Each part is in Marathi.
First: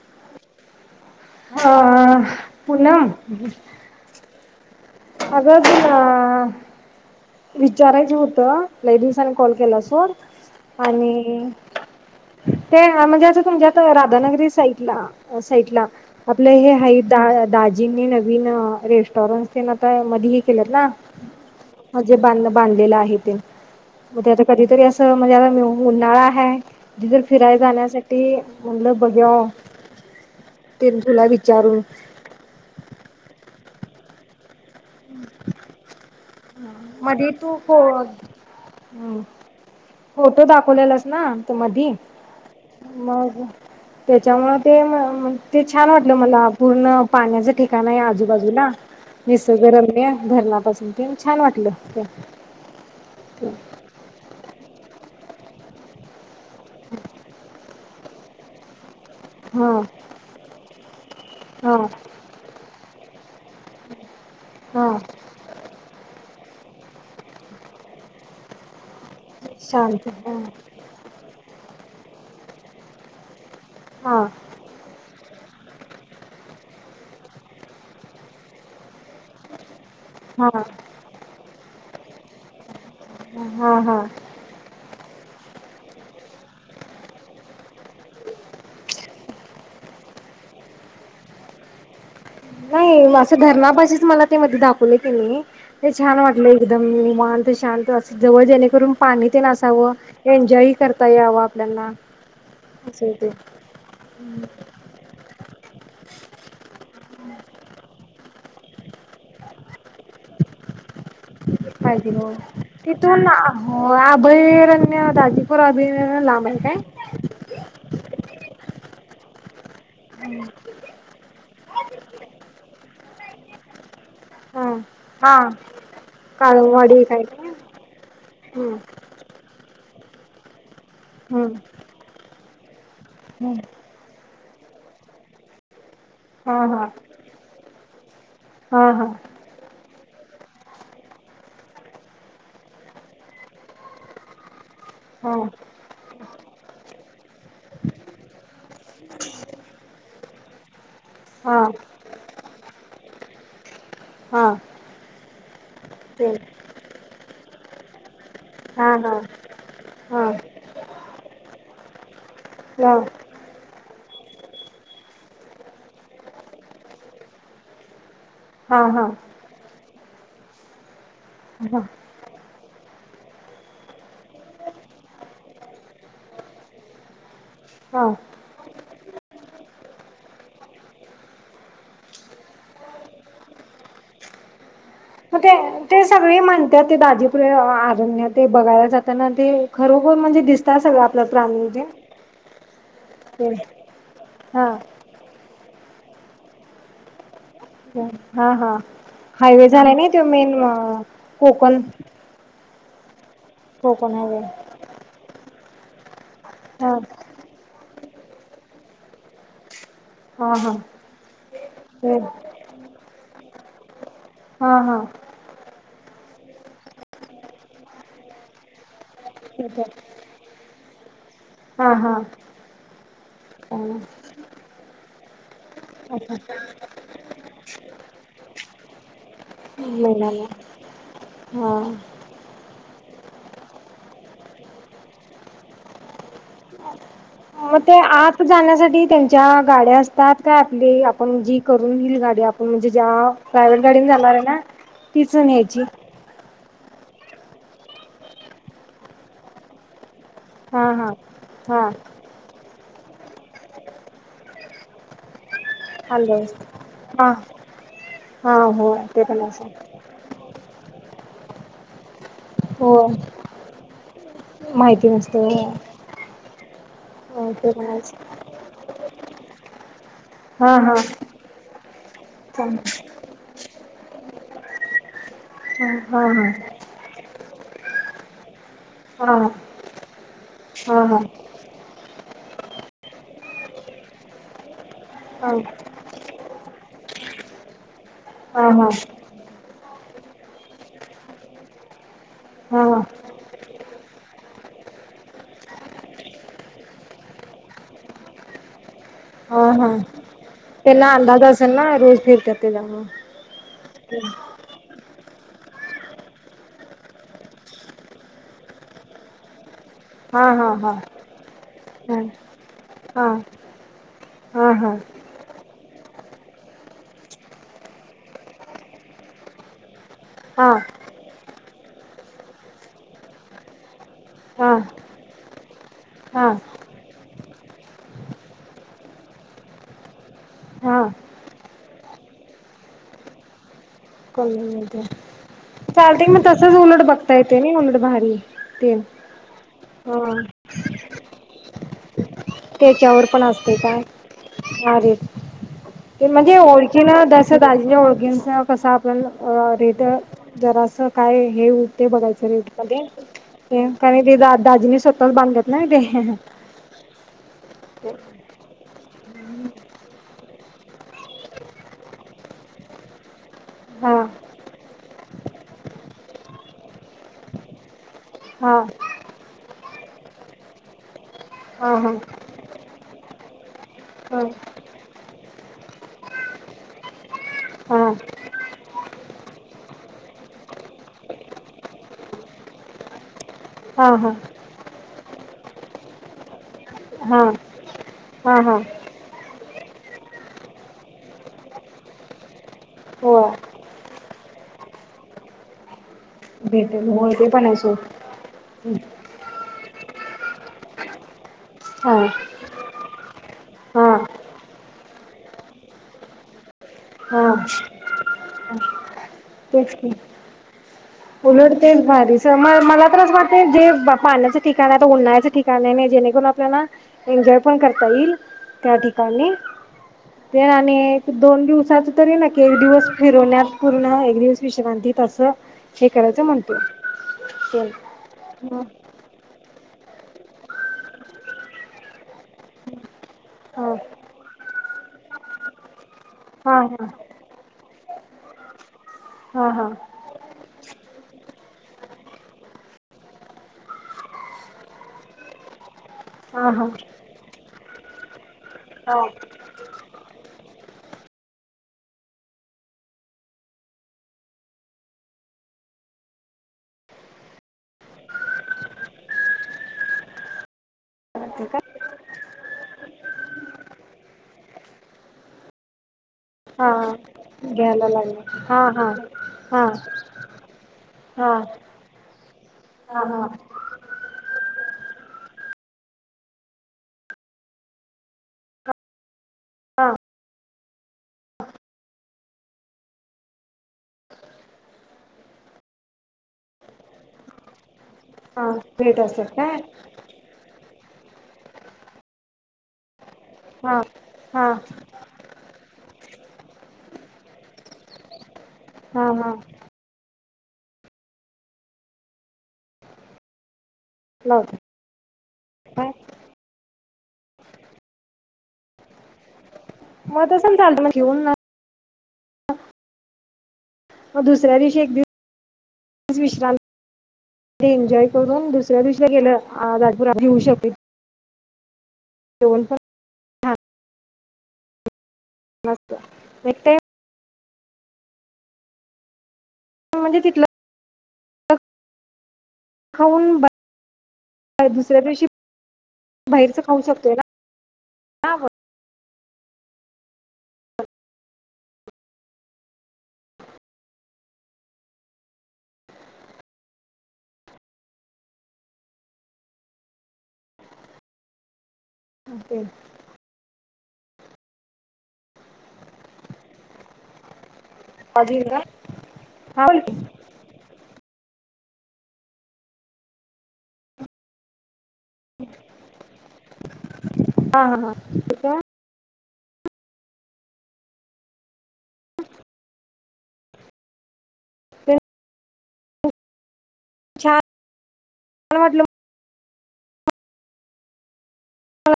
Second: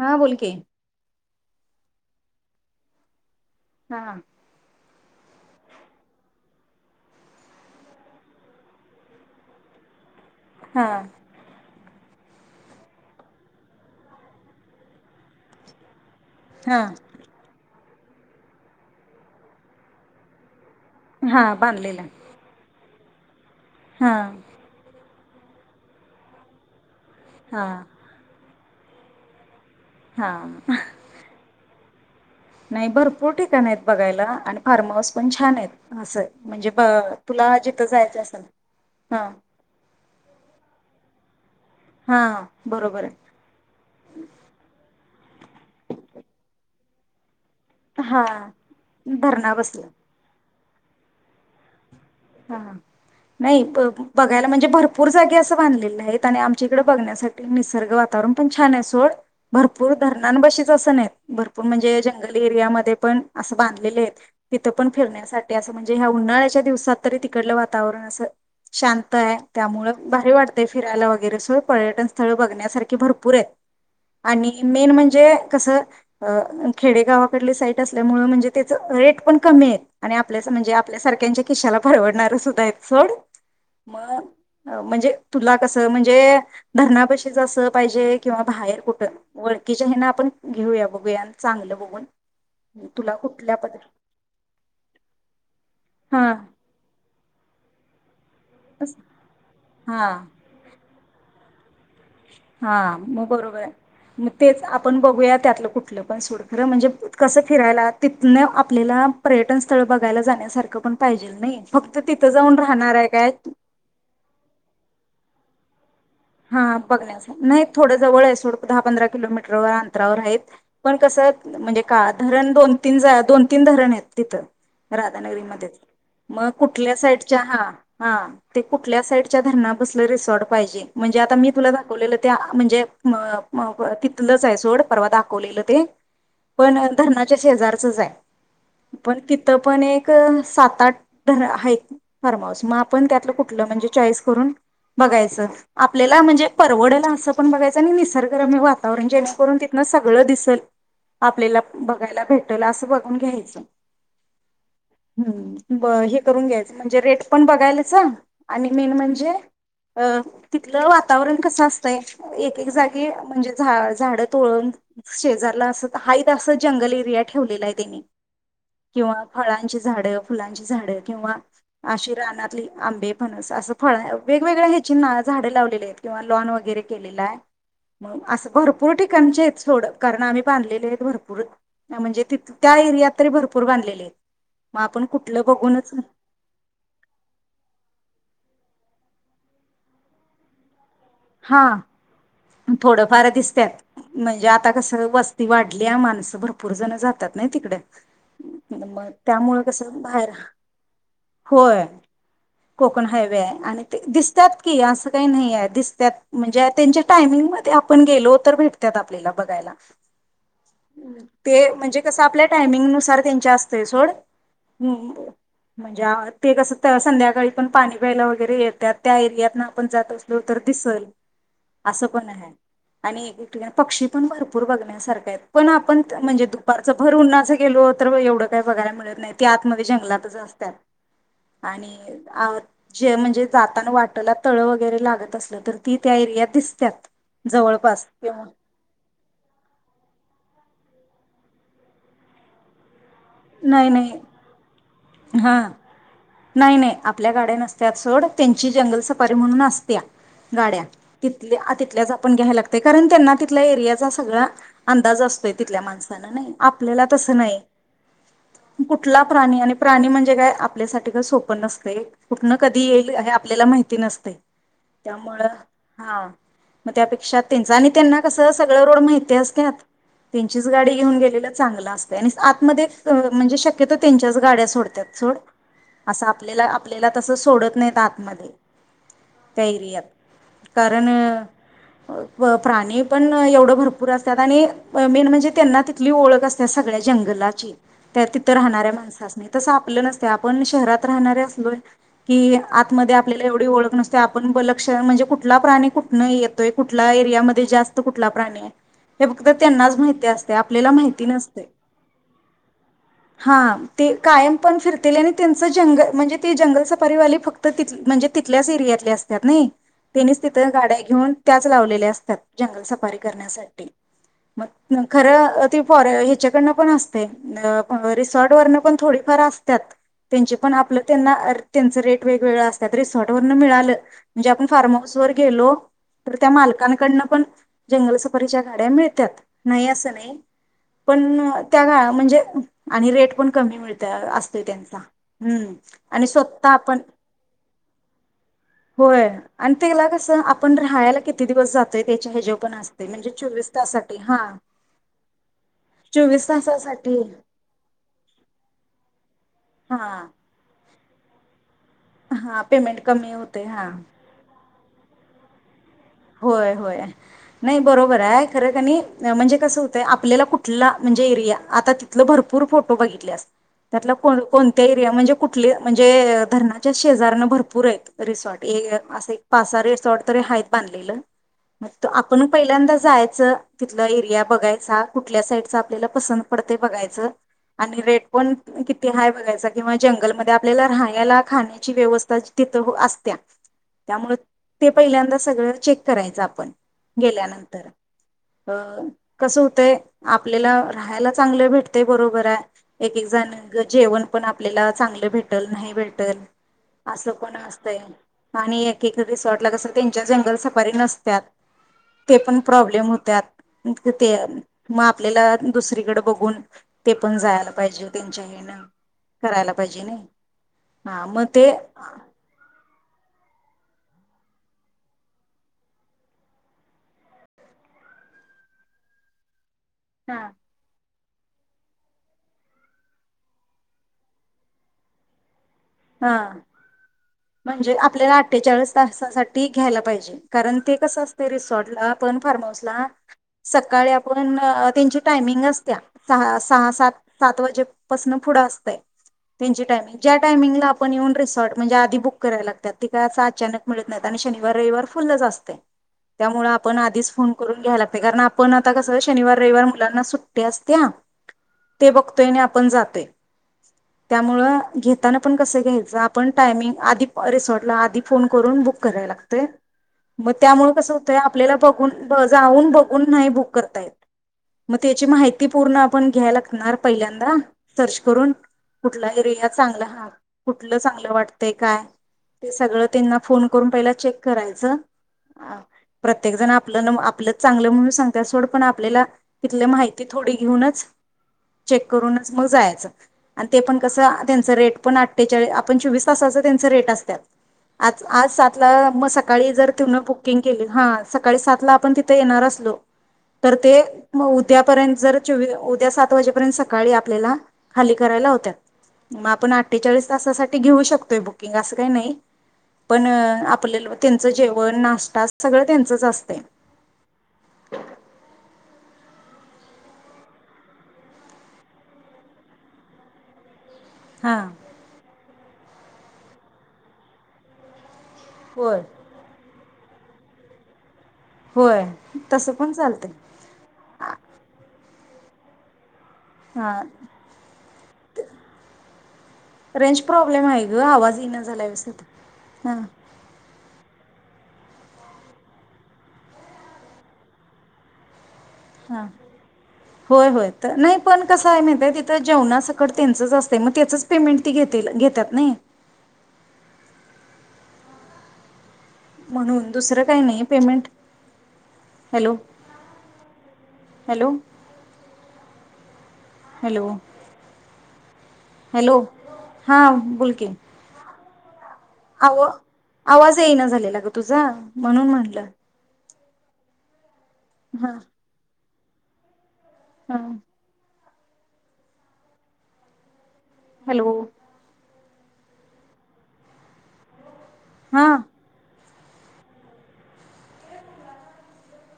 हा बोल की ह पुनम हा अग त विचारायच होतं ले दिवसांनी कॉल केला सोर हा आणि ते म्हणजे असं तुमच्या आता राधानगरी साईडला साईटला आपलं हे हा हाइ द दा जिनी नवीन रेस्टॉरंट तेन अ काय मध्ये केलं ना हा बांधलेला म्हजे बांध बांधलेलं आहे हा [unintelligible] वद्याता कधी तर र मजा म उन्हाळा आहे डिझल फिरायला हा जाण्यासाठी म्हणलं बघूया हा ते म तुला विचारून नाही बरं पोट काण आहेत बघायला आणि फार्म हाऊस पण छान आहेत असं म्हणजे मध्ये तू तुला फो जिथं जायचं असेल हा फोटो दाखवलेलास ना मध हा बरोबर आहे मग त्याच्यामु ते ते छान वाटलं मला पूर्ण पाण्या ठिका नाही हा आजूबाजूला म धरणा बसला गरम आहे धरणापासून ते छान वाटलं ते हा नाही म्हणजे भरपर जाे असं बांधले आहेत आणि तिकडे बघण्यासाठी निसर्ग वातावरण छान सोड हा भरपूर धरणा बस [unintelligible] भरपूर हा म्हणजे जंगली एरियामध्ये पण असं बांधलेले आहेत तिथं पण हा फिरण्यासाठी असं म्हणजे ह्या उन्हाळ्या च्या दिवसात तरी तिकडलं वातावरण असं शांत आहे त्यामु शांत भारी वाटते फिरायला वगैरे सोड पर्यटन स्थळ बघण्यासारखी भरपूर आहेत हा आणि मेन म्हणजे कसं खेड्यागावाकड सा असल्या म्हणे पण कमी आहेत हा म्हणजे आपल्यासारख्याच कश्याला परवडणार [unintelligible] सोड हा म हा म्हणजे तुला कस म्हणजे धरणापशीचस पाहिजे किंवा बाहेर कुठं वळखकीच्या हे ना आपण घेऊया बघूया चांगलं बघून नाही तुला असं कुठल्या पद धरणापाशीच मला ते मध्ये दाखवले तनी ते छान हा वाटलंय एकदम निवांत शांत अस जवळ जेणेकरून तस- पाणी ते नसावं हा एन्जॉय कर ता यावं आपल्याला हा मग बरोबर मग तेच आपण बघूया त्यातलं कुठलं पण सोड खरं म्हणजे कसं फिरायला तिथन आपल्याला पर्यटन स्थळ बघायला जाण्यासारखं पण पाहिजेल नाही फक्त पाहिजे तिथं हो जाऊन राहणार आहे तिथून काय अभयारण्य [unintelligible] काय? हा बघण्याच नाही थोडं जवळ आहे सोड दहा पंधरा किलोमीटर [unintelligible] पण कसं काळ धरण दोन तीन जाळ्यात दोन तीन धरण आहेत तिथं हा हा राधानगरीमध्ये मग कुठल्या काळमवाडी काय साईडच्या काय हा हा ते हम्म कुठल्या साईडच्या धरणा कसलं रिसॉर्ट पाहिजे म्हणजे आता मी हम्म तुला दाखवलेलं त्या म्हणजे हम्म [unintelligible] तिथलच आहे सोड परवा दाखवलेलं ते हा पण हा धरनाच्या शेजारचच हा आहे हा पण तिथं पण एक सात आठ आहे फॉर्म हाऊस मग आपण त्यातलं कुठलं म्हणजे चॉईस करून हा बघायचं आपल्याला म्हणजे परवडल असं पण बघायचं आणि निसर्गरम्य वातावरण जेणेकरून तिथनं सगळं दिसल हा आपल्याला बघायला भेटल असं बघून घ्यायचं हा [unintelligible] हम्म ब हे ते करून घ्यायचं म्हणजे रेट पण बघ [unintelligible] आणि मेन हा हा म्हणजे अ हा तिथलं वातावरण कस असतंय एक एक हा हा जागी म्हणजे झा झाड तोळून शेजारला अस हायत अस जंगल एरिया ठेवलेला आहे त्यांनी हा किंवा हा फळांची झाडं फुलांची झाडं किंवा आशी रानातली आंबे फणस असं फळ वेगवेगळ्या ह्याची ना झाडे लावलेली आहेत किंवा लॉन वगैरे केलेला आहे हा मग असं भरपुर भरपूर ठिकाणचे आहेत सोड कारण आम्ही बांधलेले आहेत भरपूर म्हणजे तिथ त्या एरियात तरी भरपूर बांधले आहेत मग आपण कुठ ते सगळी म्हणतात ते दाजीपुर आरण्यात ते बघाय त्याना ते खरोखर म्हणजे दिसतय अस वाट हा थोडफार ते दिसत्यात म्हणजे हा आता कस वस ती वाढल्या माणसं भरपूर जण जातात नाही तिकडे हा हा मग त्यामुळं हायवे झाला कसं नाही त बाहेर मेन कोकण होय Konkan highway Konkan highway दिसतात की अस काही नाहीये दिस त्यात म्हणजे हा त्यांच्या टायमिंगमध्ये पण गेलो तर भेटत्यात आपल्याला बघायला हा हा ते म्हणजे कस आपल्या टायमिंगुसार त्यांच्या ते सोड हा हा म्हणजे ते कसं संध्याकाळी पण पाणी प्यायला वगैरे येत्यात त्या एरियातन ठीक आपण आहे जात असलो तर [unintelligible] हा असं हा पण हाय आणि [unintelligible] पक्षी पण भरपूर बघण्यासारखं [unintelligible] पण आपण म्हणजे दुपारच भर उन्हाच गेलो तर एवढं काही बघायला मिळत नाही ते आतमध्ये जंगलातच महिलांना असतात हा आणि जे म्हणजे जाताना वाटला तळं वगैरे लागत असलं तर ती त्या एरियात दिसत्यात मग ते जवळपास आत तेव्हा जाण्यासाठी त्यांच्या गाड्या असतात काय आपली आपण जी करून न्हील गाडी आपण म्हणजे ज्या प्रायव्हेट नाही गाडी नाही जाणार आहे ना तीच हा ण्यायची नाही नाही आपल्या गाड्या नसत्यात सोड त्यांची जंगल सफारी म्हणून असत्या गाड्या हा हा ति हा तिथल्याच आपण घ्यायलागत ते कारण त्यांना तिथल्या एरियाचा सगळा अंदाज असतोय तिथल्या माणसान नाही अंदाज आपल्याला तस हा नाही हा हो कुठला ते पण प्राणी असं आणि प्राणी म्हणजे काय? आपल्यासाठी का सोपन नसतंय कुठन कधी हो येईल हे आपल्याला माहि ते नसतय माहिती नसतय होय. मग त्यापेक्षा त्यांच आणि त्यांना कसं सगळं रोड माहित ते असत्यात त्यांचीच हा हा गाडी घेऊन गेलेलं चांगलं असतय आणि हा आतमध्ये म्हणजे शक्यतो त्यांच्याच गाड्या सोडत्यात सोड हा असं हा आपल्याला आपल्याला तस सोडत नाहीत आतमध्ये हा हा हा त्या एरियात हा कारण प्राणी पण एवढं भरपूर असत्यात आणि मेन म्हणजे हा त्यांना तिथली ओळख असत्या सगळ्या जंगलाची. त्या तिथं राहणाऱ्या माणसासनी तस आपलं नसतय आपण शहरात राहणारे असलोय की हा हा आतमध्ये आपल्याला एवढी ओळख नसत्या आपण लक्ष म्हणजे कुठला प्राणी कुठनं येतोय कुठल्या एरियामध्ये जास्त कुठला प्राणीय ह हा त्यांना अंदाज नसते असेल ना रोज फिरत्या त्यांन हा ते कायम पण फिरतेलेनी त्यांच जंग म्हणजे जंगल सफारीवा फक्त म्हणजे तिथल्याच एरियातले असत्यात नाय त्यानीच हा तिथं हा हा गाड्या घेऊन त्याच लावलेल्या ह असत्यात जंगल सफारी हा करण्यासाठी हा हा मग खरं ती फॉरे ह्याच्याकडन पण असतय अ रिसॉर्ट वरन पण थोडीफार असत्यात. त्यांचे हा पण आपलं त्यांना अर त्यांच रेट वेगवेगळ असत्यात रिसॉर्टवरन मिळालं म्हणजे आपण हा फार्म हाऊस वर गेलो तर त्या हा मालकांकडन पण जंगल सफारीच्या गाड्या मिळत्यात नाही असं नाय हा पण त्या गा म्हणजे आणि रेट पण कमी मिळ त्या कोण असतय त्यांचा मिळते हम्म आणि चालते मग स्वतः तसच आपण उलट बघता येते ना उलट भारी ते होय आणि तेला हा कस आपण राहायला कि किती दिवस जातय ते? [unintelligible] ज्यो पण असतय त्याच्यावर म्हणजे पण चोवीस असते काय तासातील हा भारी चोवीस तासा सा दहा दाजींच्या ओळखीचं तसा आपल्याला अ हा ऑडिटर जरासं काय हेऊ ते बघायचं हा रेट का पेमेंट कमी होते तेन हा कारण ते दाजीनी सो स्वताच बांधल्यात नाय ते होय होय नाही बरोबर आहे खरं कनीआणि म्हणजे कसं होतंय आपल्याला कुठला म्हणजे एरिया आता तिथलं भरपूर फोटो बघितलेस त्यातला हा को कोणत्या एरिया म्हणजे कुठले म्हणजे धरणाच्या शेजऱ्याना भरपूर आहेत रिसॉर्ट हा असं एक पाच सहा रिसॉर्ट तरी आहेत बांधलेलं हा मग हा आपण पहिल्यांदा जायचं तिथलं एरिया हा बघायचा कुठल्या साईडच आपल्याला पसंत पडतंय बघायचं आणि हा रेट पण किती हा बघायचा किंवा जंगलमध्ये आपल्याला राहण्याला खाण्याची व्यवस्था तिथं असत्या हा हा त्यामुळे ते पहिल्यांदा सगळं चेक करायचं आपण हा गेल्यानंतर हा हा अ कसं ते आपल्याला राहायला चांगलं भेटते बरोबर आहे एक एक हो जण जेवण पण आपल्याला चांगलं भेटल नाही भेट भेटेल अस होय ते पण आहे असतंय सोड आणि एक एक रिसॉर्ट [unintelligible] त्यांच्या जंगल सफारी नसतात हा ते पण प्रॉब्लेम होत त्यात हा [unintelligible] मग आपल्याला दुसरीकडे बघून ते पण हा जायला पाहिजे त्यांच्या हेन करायला तेच पाहिजे की नाही हा मग उलट ते भारी स म मला वाटते जे पाण्याचे ठिकाण आहे उन्हाळचे ठिकाण आहे जेणेकरून आपल्याला एन्जॉय पण करता येईल त्या ठिकाणी हा ते ना आणि दोन दिवसाच तरी ना की एक दिवस फिरवण्यात पूर्ण आहे न्यूज विश्रांती तसं हा म्हणजे आपल्याला अठ्ठेचाळीस तासासाठी ती घ्यायला पाहिजे कारण ते कसं असते रिसॉर्टला आपण फार्म हाऊसला हा सकाळी आपण त्यांची टायमिंग असत्या सहा हा सहा सात सात वाजे पसनं पुढं असतय हा हा त्यांची हा टायमिंग ज्या टायमिंगला आपण येऊन रिसॉर्ट म्हणजे आधी बुक कराय लागतात ती काय असं अचानक मिळत नाहीत आणि शनिवार रविवार फुल्लच असते त्यामुळे हा आपण आधीच फोन करुन घ्या लागतय कारण आपण आता कसं हा शनिवार रविवार मुलांना सुट्टीअसत्या ते बघतोय आणि आपण जातोय त्यामुळे घेताना आपण कसं घ्यायचं आपण टायमिंग आधि रिसॉर्टला आधी फोन करून बुक कराय लागतय मग त्यामुळे कसं होतय आपल्याला का बघुन जाऊन बघुन नाही बुक करता येत म त्याची माहिती पूर्ण आपण घ्या हा लागणार पहिल्यांदा घ्यायला सर्च लागलं करून हा हा कुठला एरिया चांगला हा कुठलं चांगलं हा वाटतंय काय हे सगळं हा तेन्ना हा फोन करून पहिलं चेक करायचं आ प्रत्येक जण आपलं नव आपलं चांगलं म्हणून सांगतात सोड पण आपल्याला इथलं माहिती थोडी घेऊनच चेक करूनच मग जायचं अन ते पण कसं आ त्यांचे रेट पण आ तिच्या वेळी आपन चौवीस तासाच त्यांच रेट असत्यात आज हा आजासा [unintelligible] भेट मग असेल सकाळी काय जर तिनं बुकिंग केली हा सकाळी सातला आपण तिथ येणार असलो तर ते हा म हा उद्यापर्यंत जर चौवी त्या सात वाजेपर्यंत सकाळी आपल्याला खाली करायला हा लावत्यात मग हा आपण अठ्ठेचाळीस तसासाठी घेऊ शकतोय बुकिंग असं काही नाही पण अ आपलं लोन त्यांचं लावता जेवण नाष्टा स सगळं त्यांचच असतंय. मग तसं चालतं मग [unintelligible] मग हा दुसऱ्या दिवशी एक दिव [unintelligible] विश्रान ती एन्जॉय करून होय दुसऱ्या दिवशीला गेलं आज [unintelligible] होय तसं पण चालतंय. छान असतं एक हा. टाइम ते अ रेंज म्हणजे प्रॉब्लेम तिथलं आहे ग आवाज इना झालाय व्यवस्थित, हा. खाऊन ब- दुसऱ्या दिवशी बाहेरच खाऊ शकतोय ना [unintelligible] हा, होय होय. त नाही पण कसं आहे माहितय तिथं जेवणासकट त्यांचच असतंय, मग त्याचच पेमेंट ती घेतील घेत्यात नाही. म्हणून दुसरं काही नाही पेमेंट हॅलो [inaudible] हॅलो, हॅलो. अजून का? हॅलो हा बोल की. बोलकी. आव आवाज येईना झालेला ग तुझा म्हणून म्हटलं. हा, हा, हा ठीक हाय. हा. हॅलो. छा हा. हा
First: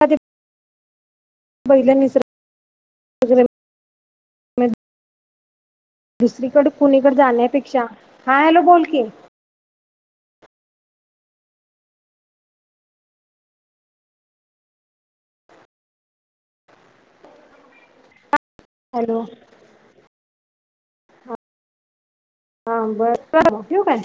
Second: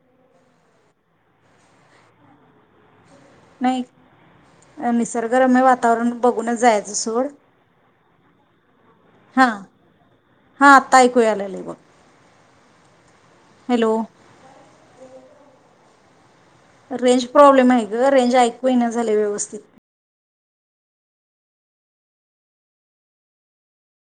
[unintelligible] ते बहिलानीसर नाही अ निसर्गरम वातावरण बघूनच दुसरीकडे जायचं कुणीकडे सोड. जाण्यापेक्षा हा, हॅलो बोल की हा. हा आत्ता ऐकू याय लागलय बघ. हॅलो. रेंज प्रॉब्लेम आहे ग. रेंज ऐक ऐकू येईना झालंय हॅलो व्यवस्थित. हा बर ठेवू काय?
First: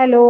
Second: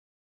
हॅलो.